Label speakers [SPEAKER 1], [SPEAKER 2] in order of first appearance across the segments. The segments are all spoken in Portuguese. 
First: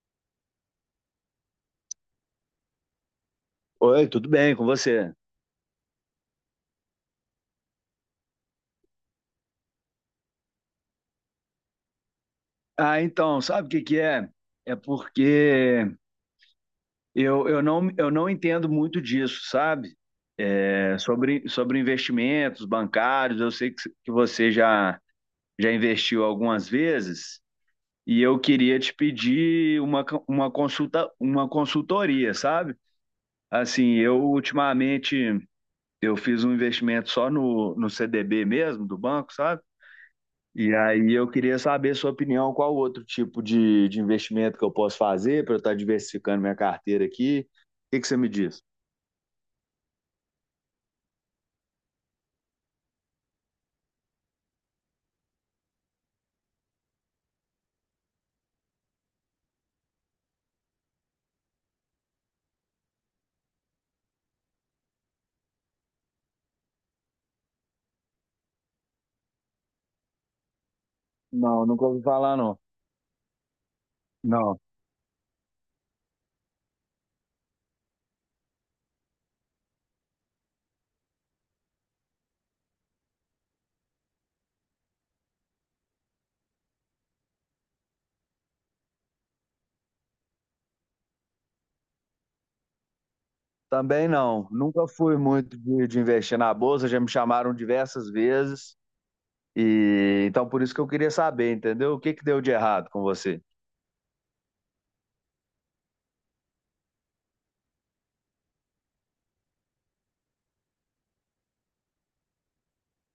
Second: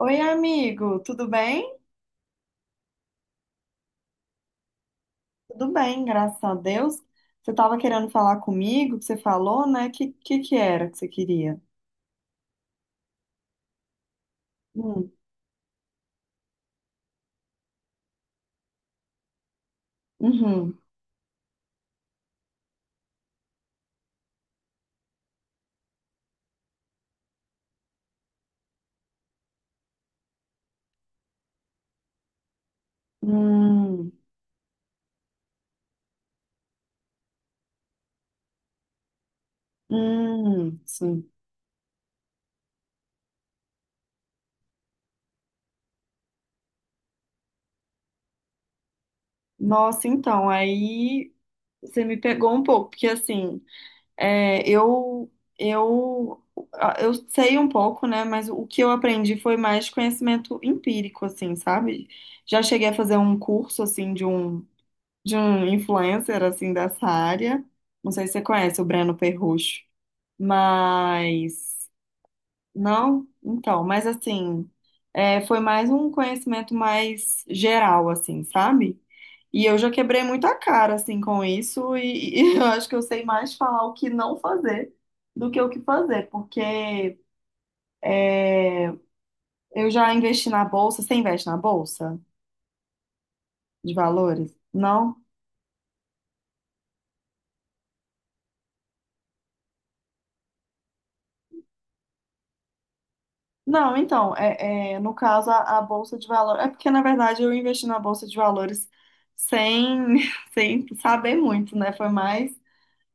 [SPEAKER 1] Oi, amigo, tudo bem?
[SPEAKER 2] Oi, tudo bem com você?
[SPEAKER 1] Tudo bem, graças a Deus. Você estava querendo falar comigo, que você falou, né? Que que era que você queria?
[SPEAKER 2] Ah, então, sabe o que que é? É
[SPEAKER 1] Hum.
[SPEAKER 2] porque eu não entendo muito disso, sabe?
[SPEAKER 1] Uhum.
[SPEAKER 2] É sobre investimentos bancários, eu sei que você já investiu algumas vezes e eu queria te pedir uma consulta, uma consultoria, sabe? Assim,
[SPEAKER 1] Hum.
[SPEAKER 2] eu ultimamente eu fiz um investimento só no CDB mesmo, do banco, sabe? E
[SPEAKER 1] Hum,
[SPEAKER 2] aí eu
[SPEAKER 1] sim.
[SPEAKER 2] queria saber a sua opinião, qual outro tipo de investimento que eu posso fazer para eu estar diversificando minha carteira aqui? O que que você me diz?
[SPEAKER 1] Nossa, então, aí você me pegou um pouco, porque assim, é, eu, eu, eu sei um pouco, né? Mas o que eu aprendi foi mais de conhecimento empírico, assim, sabe? Já cheguei a fazer um curso, assim, de um influencer assim dessa área. Não sei se você conhece o Breno Perrucho,
[SPEAKER 2] Não, nunca
[SPEAKER 1] mas
[SPEAKER 2] ouvi falar, não.
[SPEAKER 1] não, então, mas
[SPEAKER 2] Não.
[SPEAKER 1] assim, foi mais um conhecimento mais geral assim, sabe? E eu já quebrei muita cara assim com isso e eu acho que eu sei mais falar o que não fazer do que o que fazer, porque eu já investi na bolsa, você investe na bolsa de
[SPEAKER 2] Também não.
[SPEAKER 1] valores?
[SPEAKER 2] Nunca fui
[SPEAKER 1] Não?
[SPEAKER 2] muito de investir na bolsa, já me chamaram diversas vezes. E então por isso que eu queria saber, entendeu? O que que deu de errado com você?
[SPEAKER 1] Não, então, no caso, a Bolsa de Valores. É porque, na verdade, eu investi na Bolsa de Valores sem, sem saber muito, né? Foi mais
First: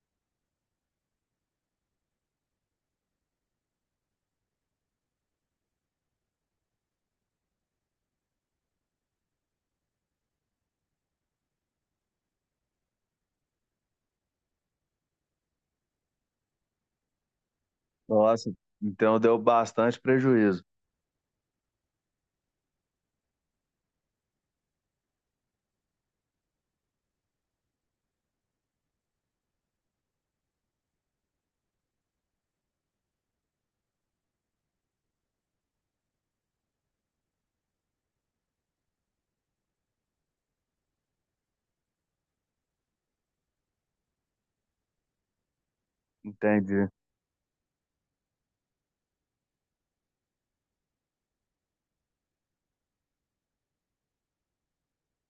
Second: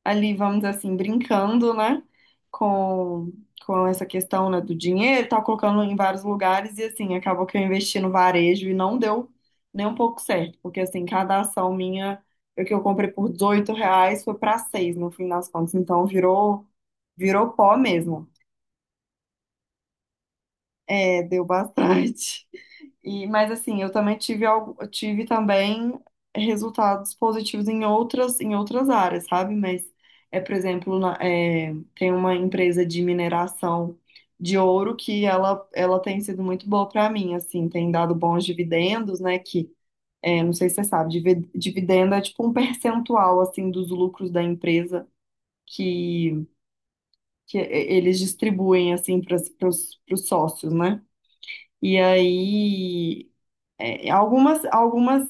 [SPEAKER 1] ali, vamos dizer assim, brincando, né? Com, com essa questão, né, do dinheiro, tá colocando em vários lugares e, assim, acabou que eu investi no varejo e não deu nem um pouco certo, porque, assim, cada ação minha, o que eu comprei por R$ 18 foi para 6 no fim das contas, então virou pó mesmo.
[SPEAKER 2] Nossa, então deu bastante prejuízo.
[SPEAKER 1] É, deu bastante. E, mas assim, eu também tive algo, eu tive também resultados positivos em outras, áreas, sabe? Mas por exemplo, tem uma empresa de mineração de ouro que ela tem sido muito boa para mim, assim, tem dado bons dividendos, né? Não sei se você sabe, dividendo é tipo um percentual assim dos lucros da empresa que,
[SPEAKER 2] Entendi.
[SPEAKER 1] que eles distribuem assim para os sócios, né? E aí algumas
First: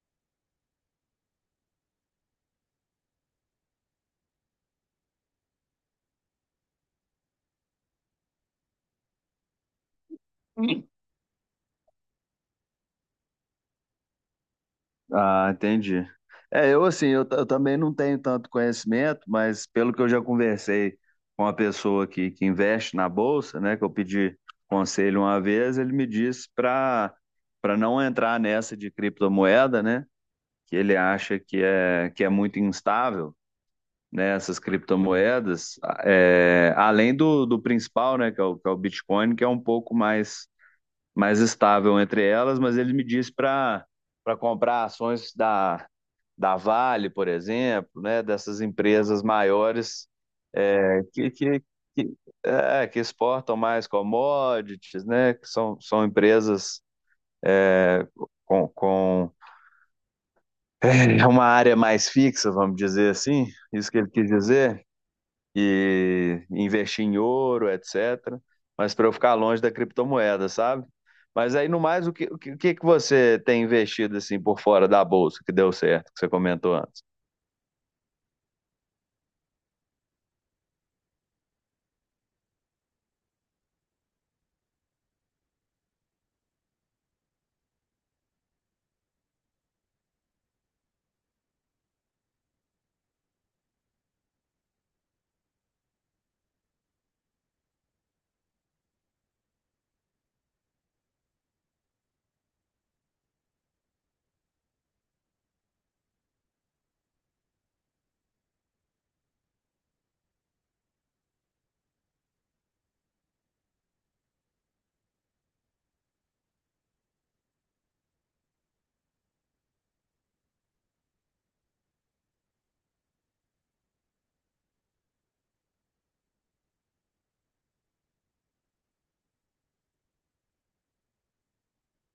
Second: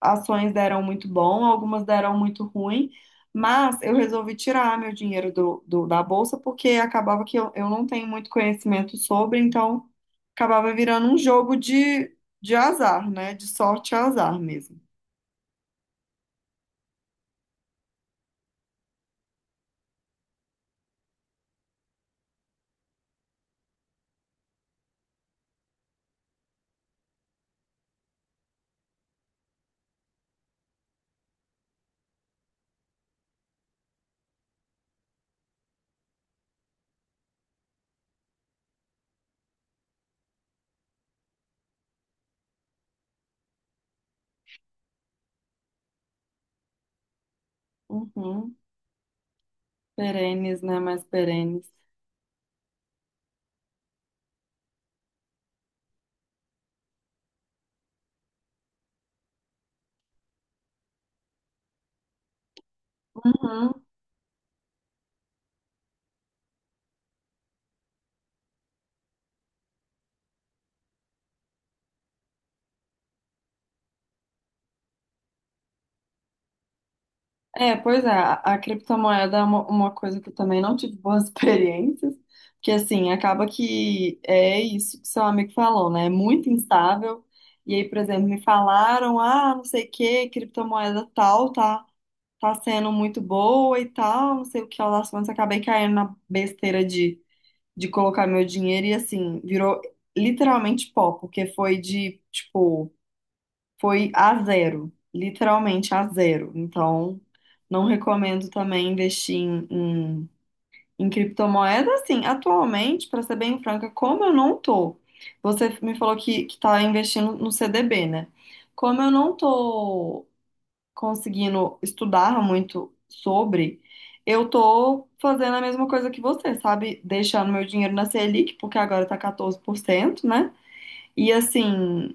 [SPEAKER 1] ações deram muito bom, algumas deram muito ruim, mas eu resolvi tirar meu dinheiro da bolsa porque acabava que eu não tenho muito conhecimento sobre, então acabava virando um jogo de, azar, né? De sorte e azar mesmo.
[SPEAKER 2] Ah, entendi. É, eu assim, eu também não tenho tanto conhecimento, mas pelo que eu já conversei com uma pessoa que investe na bolsa, né, que eu pedi conselho uma vez, ele me disse para não entrar nessa de criptomoeda, né, que ele acha que é muito instável, né, essas criptomoedas, é, além do principal, né, que é o Bitcoin, que é um pouco mais estável entre elas, mas ele me disse para comprar ações da Vale, por exemplo, né,
[SPEAKER 1] Uhum.
[SPEAKER 2] dessas empresas maiores
[SPEAKER 1] Perenes, né? Mais
[SPEAKER 2] que, que,
[SPEAKER 1] perenes.
[SPEAKER 2] que, que exportam mais commodities, né, que são empresas é, com uma área mais fixa, vamos dizer assim,
[SPEAKER 1] Uhum.
[SPEAKER 2] isso que ele quis dizer, e investir em ouro, etc., mas para eu ficar longe da criptomoeda, sabe? Mas aí, no mais, o que que você tem investido assim por fora da bolsa que deu certo, que você comentou antes?
[SPEAKER 1] É, pois é, a criptomoeda é uma coisa que eu também não tive boas experiências, porque assim, acaba que é isso que seu amigo falou, né? É muito instável. E aí, por exemplo, me falaram, ah, não sei o que, criptomoeda tal, tá sendo muito boa e tal, não sei o que lá das contas, acabei caindo na besteira de, colocar meu dinheiro e assim, virou literalmente pó, porque foi de, tipo. Foi a zero, literalmente a zero. Então, não recomendo também investir em criptomoeda. Assim, atualmente, para ser bem franca, como eu não tô, você me falou que tá investindo no CDB, né? Como eu não tô conseguindo estudar muito sobre, eu tô fazendo a mesma coisa que você, sabe? Deixando meu dinheiro na Selic, porque agora tá 14%, né? E assim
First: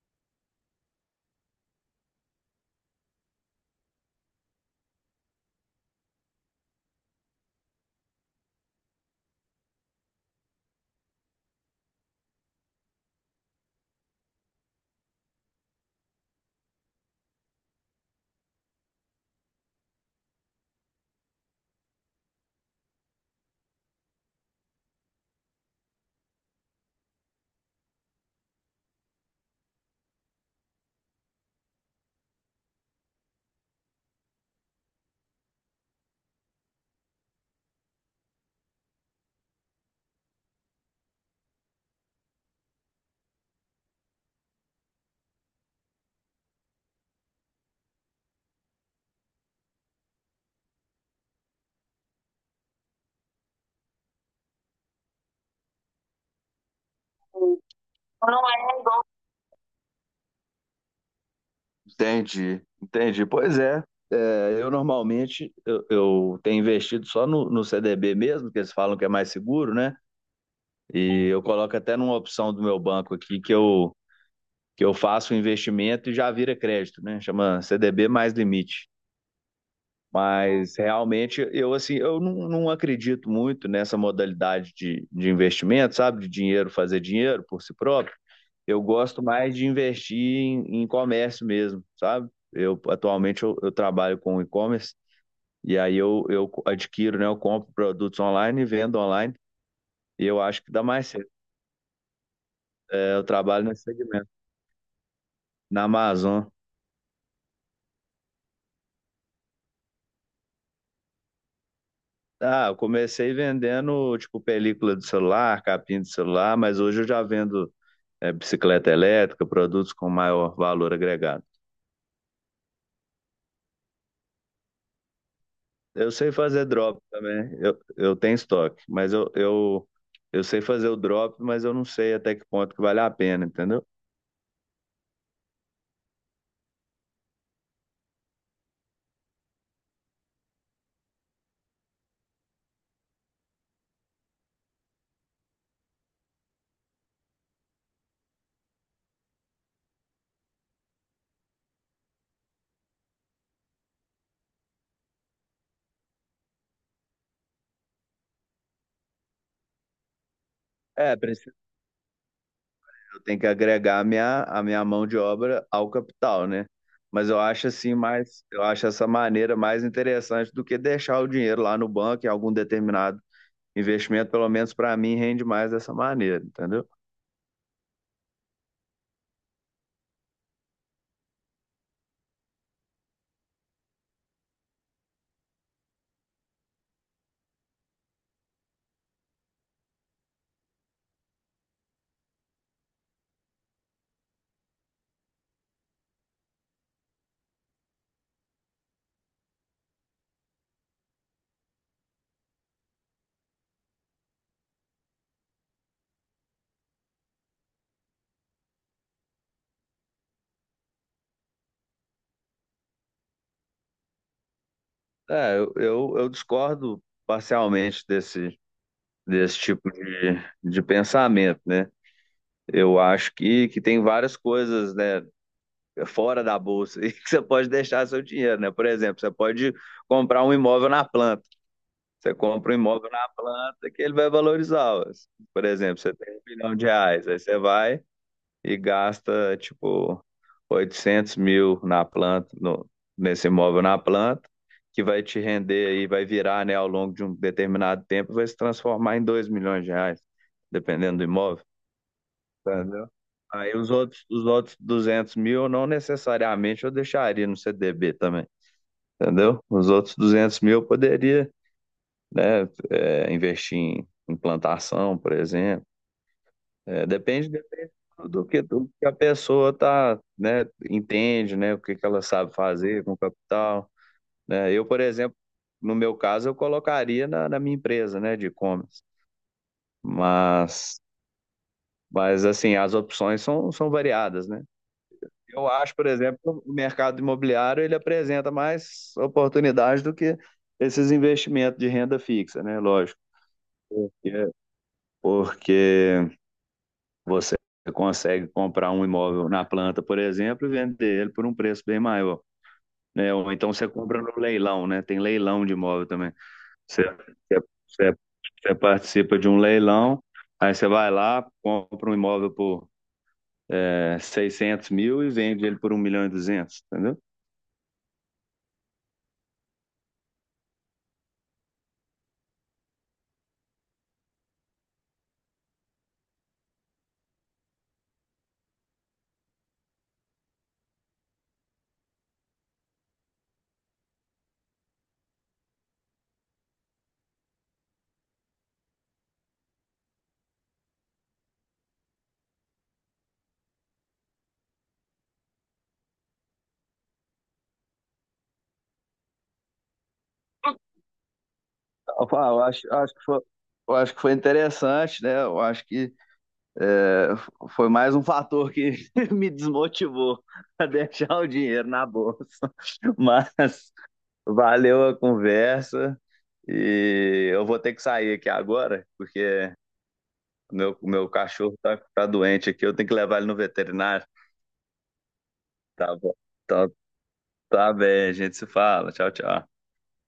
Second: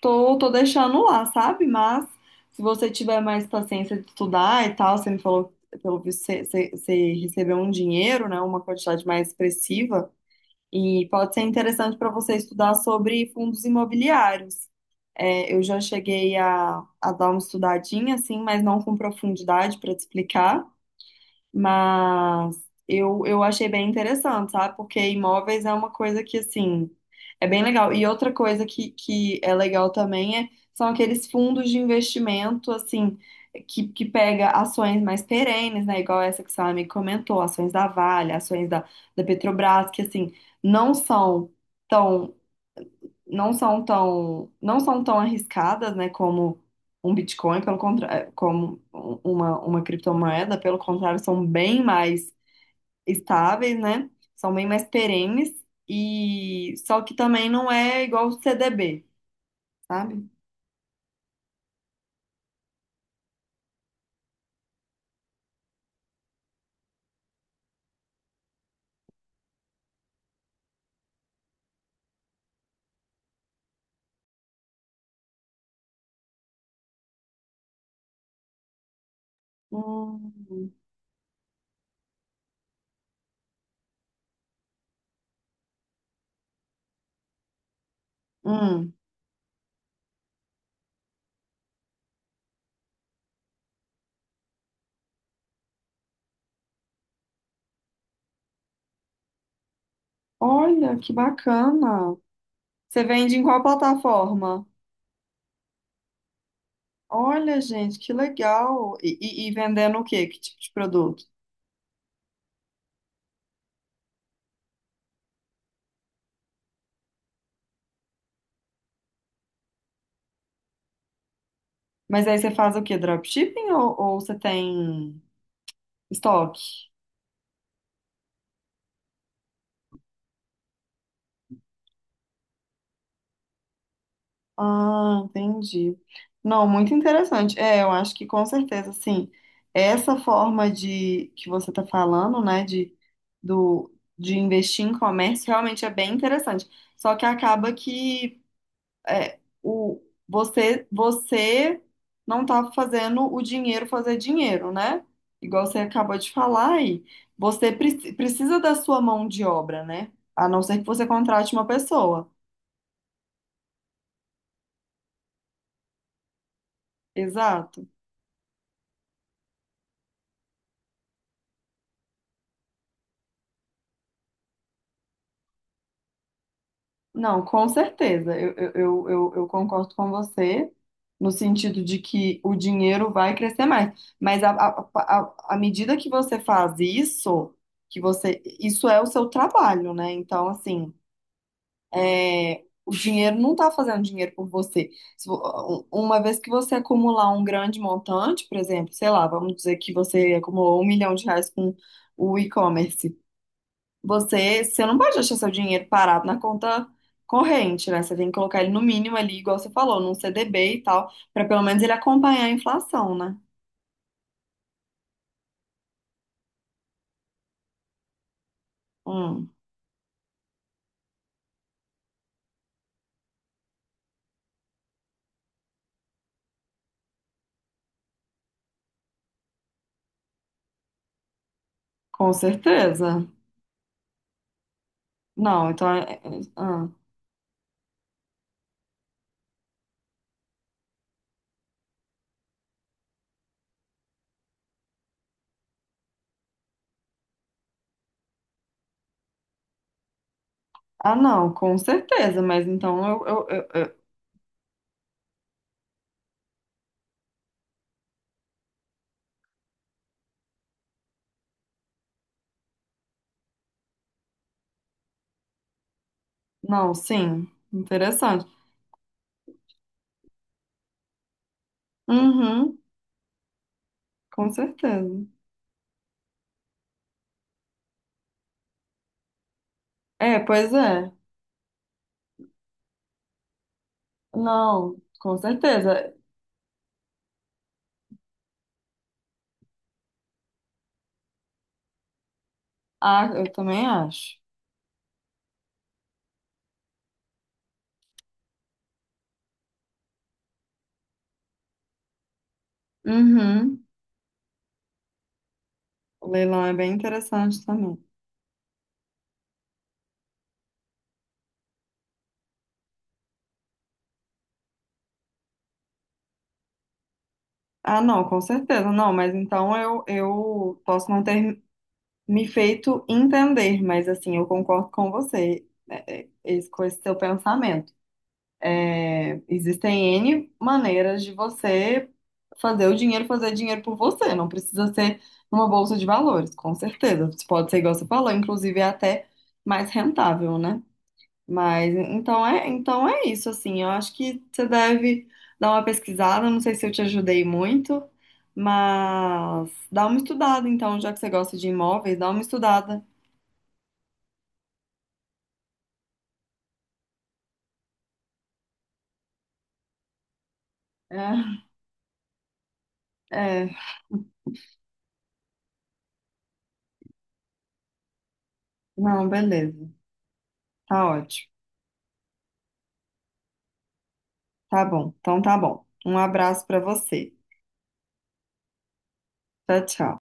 [SPEAKER 1] tô deixando lá, sabe? Mas se você tiver mais paciência de estudar e tal, você me falou, que, pelo visto, você recebeu um dinheiro, né? Uma quantidade mais expressiva. E pode ser interessante para você estudar sobre fundos imobiliários. É, eu já cheguei a dar uma estudadinha, assim, mas não com profundidade para te explicar. Mas eu achei bem interessante, sabe? Porque imóveis é uma coisa que, assim, é bem legal. E outra coisa que é legal também são aqueles fundos de investimento, assim, que pega ações mais perenes, né? Igual essa que o seu amigo comentou, ações da Vale, ações da Petrobras, que, assim, não são tão arriscadas, né, como um Bitcoin, pelo contrário, como uma criptomoeda, pelo contrário, são bem mais estáveis, né? São bem mais perenes e só que também não é igual o CDB, sabe?
[SPEAKER 2] Entendi, entendi. Pois é. Eu normalmente eu tenho investido só no CDB mesmo, que eles falam que é mais seguro, né? E eu coloco até numa opção do meu banco aqui que eu faço o investimento e já vira crédito, né? Chama CDB mais limite.
[SPEAKER 1] Hum,
[SPEAKER 2] Mas realmente eu assim, eu não, não acredito muito nessa modalidade de investimento, sabe? De dinheiro fazer dinheiro por si próprio. Eu
[SPEAKER 1] hum.
[SPEAKER 2] gosto mais de investir em comércio mesmo, sabe? Eu atualmente eu trabalho com e-commerce e aí eu adquiro, né? Eu compro produtos online e vendo online. E eu acho que dá
[SPEAKER 1] Olha,
[SPEAKER 2] mais
[SPEAKER 1] que
[SPEAKER 2] certo.
[SPEAKER 1] bacana. Você
[SPEAKER 2] Eu
[SPEAKER 1] vende em qual
[SPEAKER 2] trabalho nesse segmento,
[SPEAKER 1] plataforma?
[SPEAKER 2] na Amazon.
[SPEAKER 1] Olha, gente, que legal. E vendendo o quê? Que tipo de produto?
[SPEAKER 2] Ah, eu comecei vendendo, tipo, película de celular, capinha de celular, mas hoje eu já vendo, bicicleta elétrica, produtos com maior valor agregado.
[SPEAKER 1] Mas aí você faz o quê? Dropshipping ou você tem.
[SPEAKER 2] Eu sei fazer
[SPEAKER 1] Estoque.
[SPEAKER 2] drop também, eu tenho estoque, mas eu sei fazer o drop, mas eu não sei até que ponto que vale a pena, entendeu?
[SPEAKER 1] Ah, entendi. Não, muito interessante. É, eu acho que com certeza, assim, essa forma de que você está falando, né, do, de investir em comércio realmente é bem interessante. Só que acaba que é, o, você não está fazendo o dinheiro fazer dinheiro, né? Igual você acabou de falar aí. Você precisa da sua mão de obra, né? A não ser que você
[SPEAKER 2] É, prin-
[SPEAKER 1] contrate uma pessoa.
[SPEAKER 2] tem que agregar a minha mão de obra ao capital, né? Mas
[SPEAKER 1] Exato.
[SPEAKER 2] eu acho essa maneira mais interessante do que deixar o dinheiro lá no banco em algum determinado investimento, pelo menos para mim, rende mais dessa maneira, entendeu?
[SPEAKER 1] Não, com certeza. Eu concordo com você no sentido de que o dinheiro vai crescer mais. Mas à medida que você faz isso, isso é o seu trabalho, né? Então, assim, o dinheiro não está fazendo dinheiro por você. Se vo- uma vez que você acumular um grande montante, por exemplo, sei lá, vamos dizer que você acumulou 1 milhão de reais com o e-commerce. Você não pode deixar seu dinheiro parado na conta corrente, né? Você tem que colocar ele no mínimo ali, igual você falou, num CDB e tal, para pelo menos ele acompanhar a inflação, né?
[SPEAKER 2] É, eu discordo parcialmente desse,
[SPEAKER 1] Hum,
[SPEAKER 2] desse tipo de pensamento, né? Eu acho que tem várias coisas, né, fora da bolsa e que você pode deixar seu dinheiro, né? Por exemplo, você pode comprar um imóvel na planta.
[SPEAKER 1] com
[SPEAKER 2] Você compra um imóvel
[SPEAKER 1] certeza.
[SPEAKER 2] na planta que ele vai valorizar. Ó. Por
[SPEAKER 1] Não, então.
[SPEAKER 2] exemplo, você tem um milhão de
[SPEAKER 1] Ah,
[SPEAKER 2] reais, aí você vai e gasta, tipo, 800 mil na planta, nesse imóvel na planta, que vai te render aí, vai virar, né, ao longo de um determinado tempo, vai se transformar em 2 milhões de reais,
[SPEAKER 1] Ah,
[SPEAKER 2] dependendo do
[SPEAKER 1] não,
[SPEAKER 2] imóvel,
[SPEAKER 1] com certeza, mas então,
[SPEAKER 2] entendeu? Aí os outros, os outros 200 mil, não necessariamente eu deixaria no CDB também, entendeu? Os outros 200 mil eu poderia, né? É, investir em plantação, por exemplo.
[SPEAKER 1] Não,
[SPEAKER 2] É,
[SPEAKER 1] sim,
[SPEAKER 2] depende do
[SPEAKER 1] interessante.
[SPEAKER 2] que, do que a pessoa tá, né, entende, né, o que que ela sabe
[SPEAKER 1] Uhum,
[SPEAKER 2] fazer com o capital,
[SPEAKER 1] com
[SPEAKER 2] né? Eu,
[SPEAKER 1] certeza.
[SPEAKER 2] por exemplo, no meu caso, eu colocaria na minha empresa, né, de e-commerce.
[SPEAKER 1] É, pois
[SPEAKER 2] Mas,
[SPEAKER 1] é.
[SPEAKER 2] mas assim, as opções são variadas, né?
[SPEAKER 1] Não, com
[SPEAKER 2] Eu acho, por
[SPEAKER 1] certeza.
[SPEAKER 2] exemplo, que o mercado imobiliário ele apresenta mais oportunidades do que esses investimentos de renda fixa, né? Lógico,
[SPEAKER 1] Ah, eu também acho.
[SPEAKER 2] porque, porque você consegue comprar um imóvel na planta, por exemplo, e vender ele por um preço bem maior. Né? Ou então
[SPEAKER 1] Uhum.
[SPEAKER 2] você compra no leilão, né? Tem leilão de imóvel
[SPEAKER 1] O
[SPEAKER 2] também.
[SPEAKER 1] leilão é bem
[SPEAKER 2] Você, você,
[SPEAKER 1] interessante também.
[SPEAKER 2] você- você participa de um leilão, aí você vai lá, compra um imóvel por 600 mil e vende ele por um milhão e duzentos, entendeu?
[SPEAKER 1] Ah, não, com certeza, não, mas então eu posso não ter me feito entender, mas assim, eu concordo com você, com esse seu pensamento. É, existem N maneiras de você fazer o dinheiro fazer dinheiro por você, não precisa ser numa bolsa de valores, com certeza. Pode ser igual você falou, inclusive é até mais rentável, né? Mas então é isso, assim. Eu acho que você deve dar uma pesquisada. Não sei se eu te ajudei muito, mas dá uma estudada, então, já que você gosta de imóveis,
[SPEAKER 2] Eu
[SPEAKER 1] dá uma
[SPEAKER 2] falo, eu acho, eu
[SPEAKER 1] estudada.
[SPEAKER 2] acho que foi, interessante, né? Eu acho que é, foi mais um fator que me desmotivou a deixar o dinheiro na bolsa. Mas
[SPEAKER 1] É, é.
[SPEAKER 2] valeu a conversa. E eu vou ter que sair aqui agora,
[SPEAKER 1] Não,
[SPEAKER 2] porque
[SPEAKER 1] beleza.
[SPEAKER 2] meu,
[SPEAKER 1] Tá
[SPEAKER 2] meu
[SPEAKER 1] ótimo.
[SPEAKER 2] cachorro tá doente aqui. Eu tenho que levar ele no veterinário.
[SPEAKER 1] Tá bom. Então tá bom.
[SPEAKER 2] Tá
[SPEAKER 1] Um
[SPEAKER 2] bom.
[SPEAKER 1] abraço pra
[SPEAKER 2] Então,
[SPEAKER 1] você.
[SPEAKER 2] tá bem, a gente se fala. Tchau, tchau.
[SPEAKER 1] Tchau, tchau.